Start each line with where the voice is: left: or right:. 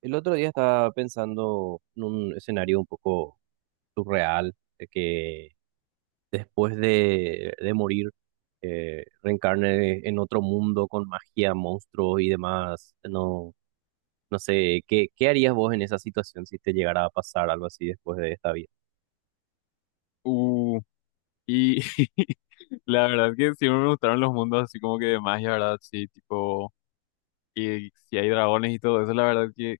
right: El otro día estaba pensando en un escenario un poco surreal, de que después de morir reencarne en otro mundo con magia, monstruos y demás. No, no sé, ¿qué harías vos en esa situación si te llegara a pasar algo así después de esta vida?
left: Uh, y la verdad que siempre me gustaron los mundos así como que de magia, ¿verdad? Sí, tipo, y si hay dragones y todo eso, la verdad que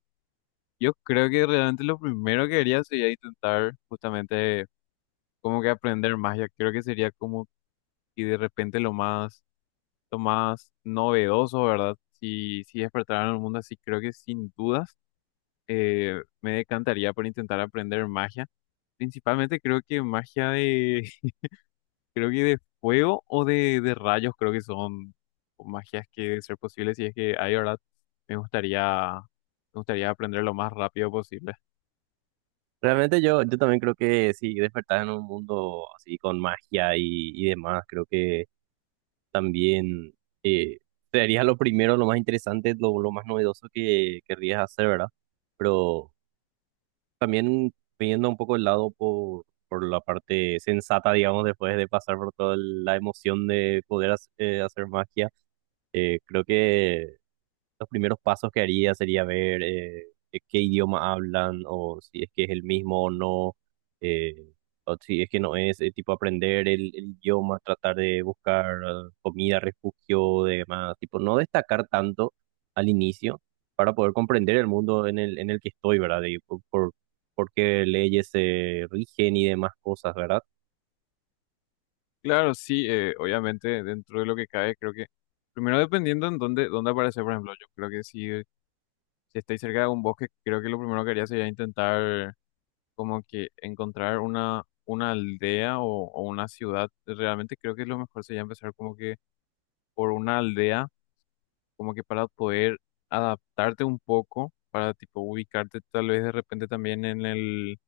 left: yo creo que realmente lo primero que haría sería intentar justamente como que aprender magia. Creo que sería como y de repente lo más novedoso, ¿verdad? Si, si despertaran en el mundo así, creo que sin dudas me decantaría por intentar aprender magia. Principalmente creo que magia de, creo que de fuego o de rayos, creo que son magias que deben ser posibles. Y es que ahí, ¿verdad? Me gustaría, me gustaría aprender lo más rápido posible.
right: Realmente yo también creo que si despertás en un mundo así con magia y demás, creo que también, eh, sería lo primero, lo más interesante, lo más novedoso que querrías hacer, ¿verdad? Pero también viendo un poco el lado por la parte sensata, digamos, después de pasar por toda la emoción de poder hacer magia, creo que los primeros pasos que haría sería ver qué idioma hablan o si es que es el mismo o no, eh, o si es que no es, tipo aprender el idioma, tratar de buscar comida, refugio, demás, tipo no destacar tanto al inicio para poder comprender el mundo en el que estoy, ¿verdad? Y por qué leyes se rigen y demás cosas, ¿verdad?
left: Claro, sí, obviamente, dentro de lo que cae, creo que. Primero, dependiendo en dónde, dónde aparece, por ejemplo, yo creo que si, si estoy cerca de un bosque, creo que lo primero que haría sería intentar, como que, encontrar una aldea o una ciudad. Realmente, creo que lo mejor sería empezar, como que, por una aldea como que para poder adaptarte un poco, para tipo ubicarte tal vez de repente también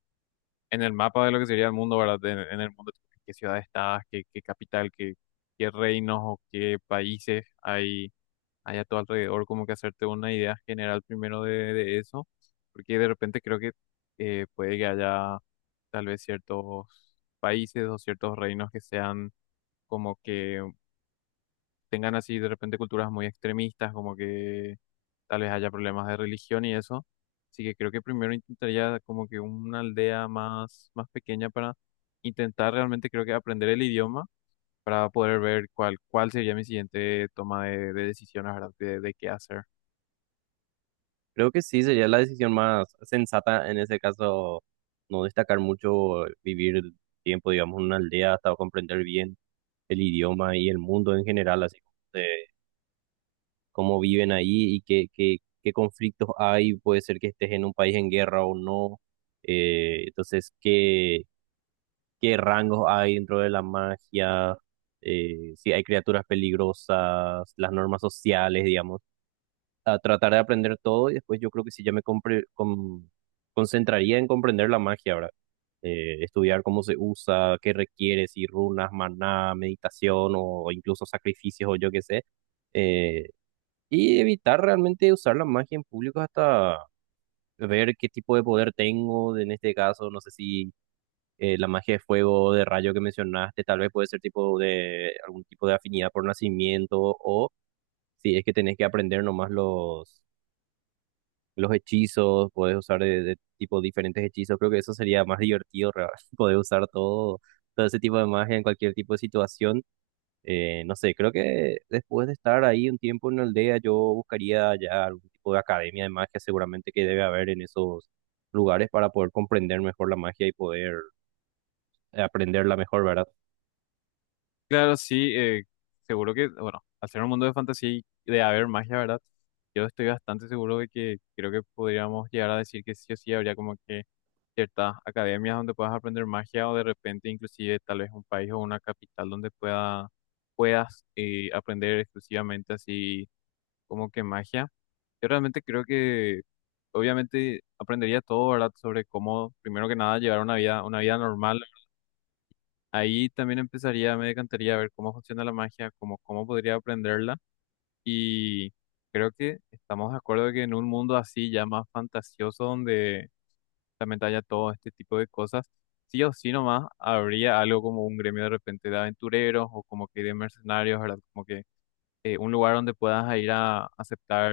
left: en el mapa de lo que sería el mundo, ¿verdad? En el mundo, tipo, qué ciudad estás, qué, qué capital, qué, qué reinos o qué países hay, hay a tu alrededor, como que hacerte una idea general primero de eso, porque de repente creo que puede que haya tal vez ciertos países o ciertos reinos que sean como que tengan así de repente culturas muy extremistas, como que tal vez haya problemas de religión y eso. Así que creo que primero intentaría como que una aldea más, más pequeña para intentar realmente creo que aprender el idioma para poder ver cuál, cuál sería mi siguiente toma de decisiones, ¿verdad? De qué hacer.
right: Creo que sí, sería la decisión más sensata en ese caso, no destacar mucho, vivir el tiempo, digamos, en una aldea hasta comprender bien el idioma y el mundo en general, así como cómo viven ahí y qué conflictos hay, puede ser que estés en un país en guerra o no, entonces qué rangos hay dentro de la magia, si hay criaturas peligrosas, las normas sociales, digamos a tratar de aprender todo y después yo creo que sí ya me concentraría en comprender la magia, ¿verdad? Estudiar cómo se usa, qué requiere, si runas, maná, meditación o incluso sacrificios o yo qué sé. Eh, y evitar realmente usar la magia en público hasta ver qué tipo de poder tengo, en este caso, no sé si, la magia de fuego o de rayo que mencionaste, tal vez puede ser tipo de algún tipo de afinidad por nacimiento o si es que tenés que aprender nomás los hechizos, puedes usar de tipo diferentes hechizos, creo que eso sería más divertido, re- poder usar todo, todo ese tipo de magia en cualquier tipo de situación. No sé, creo que después de estar ahí un tiempo en la aldea, yo buscaría ya algún tipo de academia de magia, seguramente que debe haber en esos lugares para poder comprender mejor la magia y poder aprenderla mejor, ¿verdad?
left: Claro, sí, seguro que, bueno, al ser un mundo de fantasía y de haber magia, ¿verdad? Yo estoy bastante seguro de que creo que podríamos llegar a decir que sí o sí habría como que ciertas academias donde puedas aprender magia o de repente inclusive tal vez un país o una capital donde pueda, puedas aprender exclusivamente así como que magia. Yo realmente creo que obviamente aprendería todo, ¿verdad? Sobre cómo, primero que nada, llevar una vida normal. Ahí también empezaría, me decantaría a ver cómo funciona la magia, cómo, cómo podría aprenderla. Y creo que estamos de acuerdo que en un mundo así ya más fantasioso donde realmente haya todo este tipo de cosas, sí o sí nomás habría algo como un gremio de repente de aventureros o como que de mercenarios, ¿verdad? Como que un lugar donde puedas ir a aceptar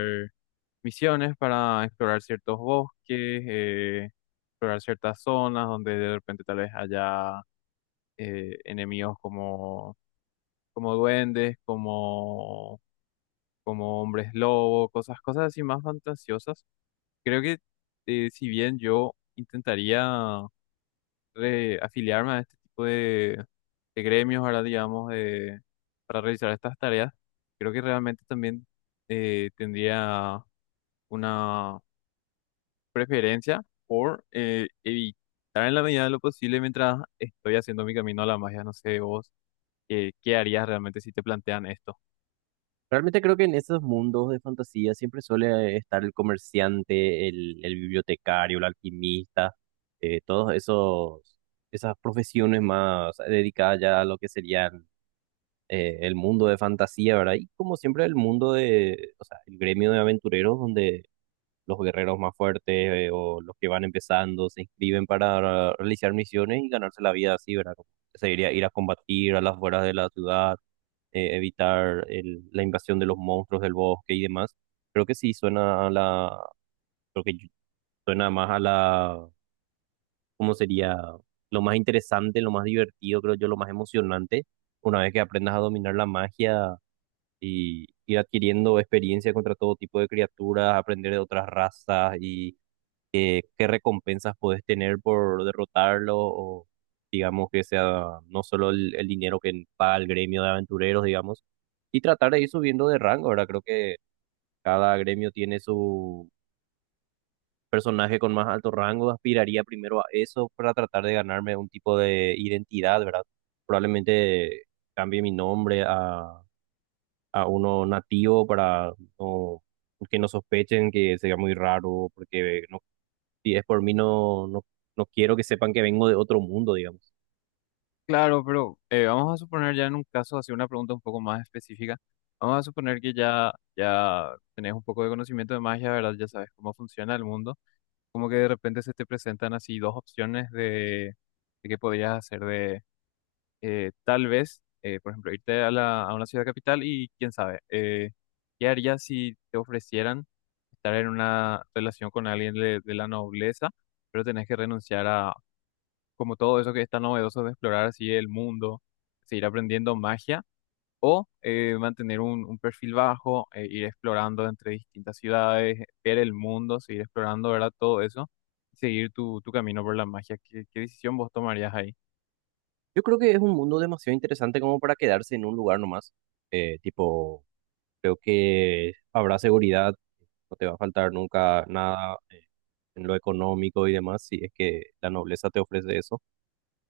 left: misiones para explorar ciertos bosques, explorar ciertas zonas donde de repente tal vez haya enemigos como, como duendes, como, como hombres lobo, cosas, cosas así más fantasiosas. Creo que si bien yo intentaría afiliarme a este tipo de gremios, ahora digamos, de, para realizar estas tareas, creo que realmente también tendría una preferencia por evitar en la medida de lo posible mientras estoy haciendo mi camino a la magia. No sé, vos, ¿qué harías realmente si te plantean esto?
right: Realmente creo que en esos mundos de fantasía siempre suele estar el comerciante, el bibliotecario, el alquimista, todos esos, esas profesiones más dedicadas ya a lo que serían, el mundo de fantasía, ¿verdad? Y como siempre el mundo de, o sea, el gremio de aventureros donde los guerreros más fuertes, o los que van empezando se inscriben para realizar misiones y ganarse la vida así, ¿verdad? Como se diría ir a combatir a las afueras de la ciudad, evitar la invasión de los monstruos del bosque y demás. Creo que sí suena a la, creo que suena más a la, ¿cómo sería? Lo más interesante, lo más divertido, creo yo, lo más emocionante, una vez que aprendas a dominar la magia y ir adquiriendo experiencia contra todo tipo de criaturas, aprender de otras razas y, qué recompensas puedes tener por derrotarlo o digamos que sea no solo el dinero que paga el gremio de aventureros, digamos, y tratar de ir subiendo de rango, ¿verdad? Creo que cada gremio tiene su personaje con más alto rango, aspiraría primero a eso para tratar de ganarme un tipo de identidad, ¿verdad? Probablemente cambie mi nombre a uno nativo para no que no sospechen que sea muy raro porque no, si es por mí, no, no, no quiero que sepan que vengo de otro mundo, digamos.
left: Claro, pero vamos a suponer ya en un caso, hacer una pregunta un poco más específica. Vamos a suponer que ya, ya tenés un poco de conocimiento de magia, ¿verdad? Ya sabes cómo funciona el mundo. Como que de repente se te presentan así dos opciones de qué podrías hacer de tal vez, por ejemplo, irte a la, a una ciudad capital y quién sabe, ¿qué harías si te ofrecieran estar en una relación con alguien de la nobleza, pero tenés que renunciar a como todo eso que está novedoso de explorar así el mundo, seguir aprendiendo magia? ¿O mantener un perfil bajo, ir explorando entre distintas ciudades, ver el mundo, seguir explorando, ¿verdad? Todo eso y seguir tu, tu camino por la magia. ¿Qué, qué decisión vos tomarías ahí?
right: Yo creo que es un mundo demasiado interesante como para quedarse en un lugar nomás. Tipo, creo que habrá seguridad, no te va a faltar nunca nada, en lo económico y demás, si es que la nobleza te ofrece eso.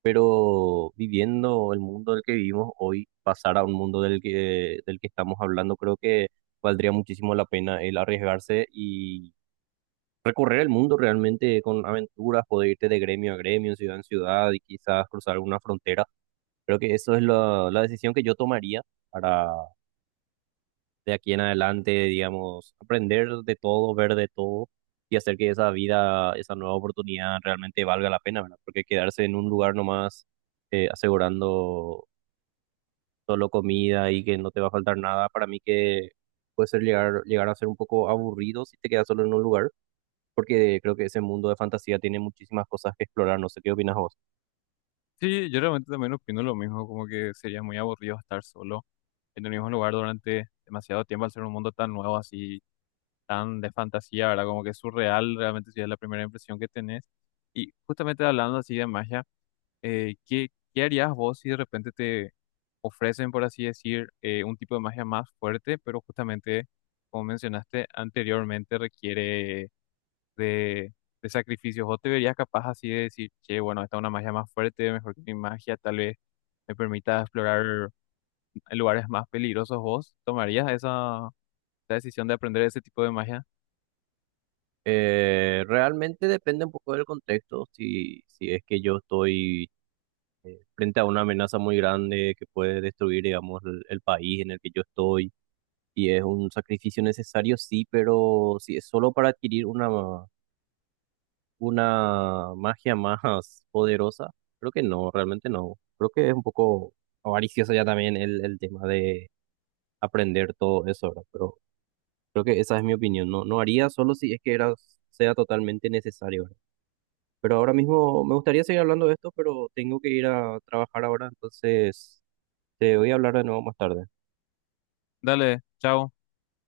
right: Pero viviendo el mundo del que vivimos hoy, pasar a un mundo del que estamos hablando, creo que valdría muchísimo la pena el arriesgarse y recorrer el mundo realmente con aventuras, poder irte de gremio a gremio, ciudad en ciudad y quizás cruzar alguna frontera. Creo que eso es la, la decisión que yo tomaría para de aquí en adelante, digamos, aprender de todo, ver de todo y hacer que esa vida, esa nueva oportunidad realmente valga la pena, ¿verdad? Porque quedarse en un lugar nomás, asegurando solo comida y que no te va a faltar nada, para mí que puede ser llegar, llegar a ser un poco aburrido si te quedas solo en un lugar, porque creo que ese mundo de fantasía tiene muchísimas cosas que explorar, no sé qué opinas vos.
left: Sí, yo realmente también opino lo mismo, como que sería muy aburrido estar solo en el mismo lugar durante demasiado tiempo al ser un mundo tan nuevo, así, tan de fantasía, ¿verdad? Como que es surreal, realmente sería la primera impresión que tenés. Y justamente hablando así de magia, ¿qué, qué harías vos si de repente te ofrecen, por así decir, un tipo de magia más fuerte, pero justamente, como mencionaste anteriormente, requiere de, de sacrificios? ¿Vos te verías capaz así de decir, che, bueno, esta es una magia más fuerte, mejor que mi magia, tal vez me permita explorar lugares más peligrosos? ¿Vos tomarías esa, esa decisión de aprender ese tipo de magia?
right: Realmente depende un poco del contexto, si es que yo estoy frente a una amenaza muy grande que puede destruir, digamos, el país en el que yo estoy, y es un sacrificio necesario, sí, pero si es solo para adquirir una magia más poderosa, creo que no, realmente no. Creo que es un poco avaricioso ya también el tema de aprender todo eso, ¿verdad? Pero creo que esa es mi opinión. No, no haría solo si es que era, sea totalmente necesario, ¿verdad? Pero ahora mismo me gustaría seguir hablando de esto, pero tengo que ir a trabajar ahora, entonces te voy a hablar de nuevo más tarde.
left: Dale, chao.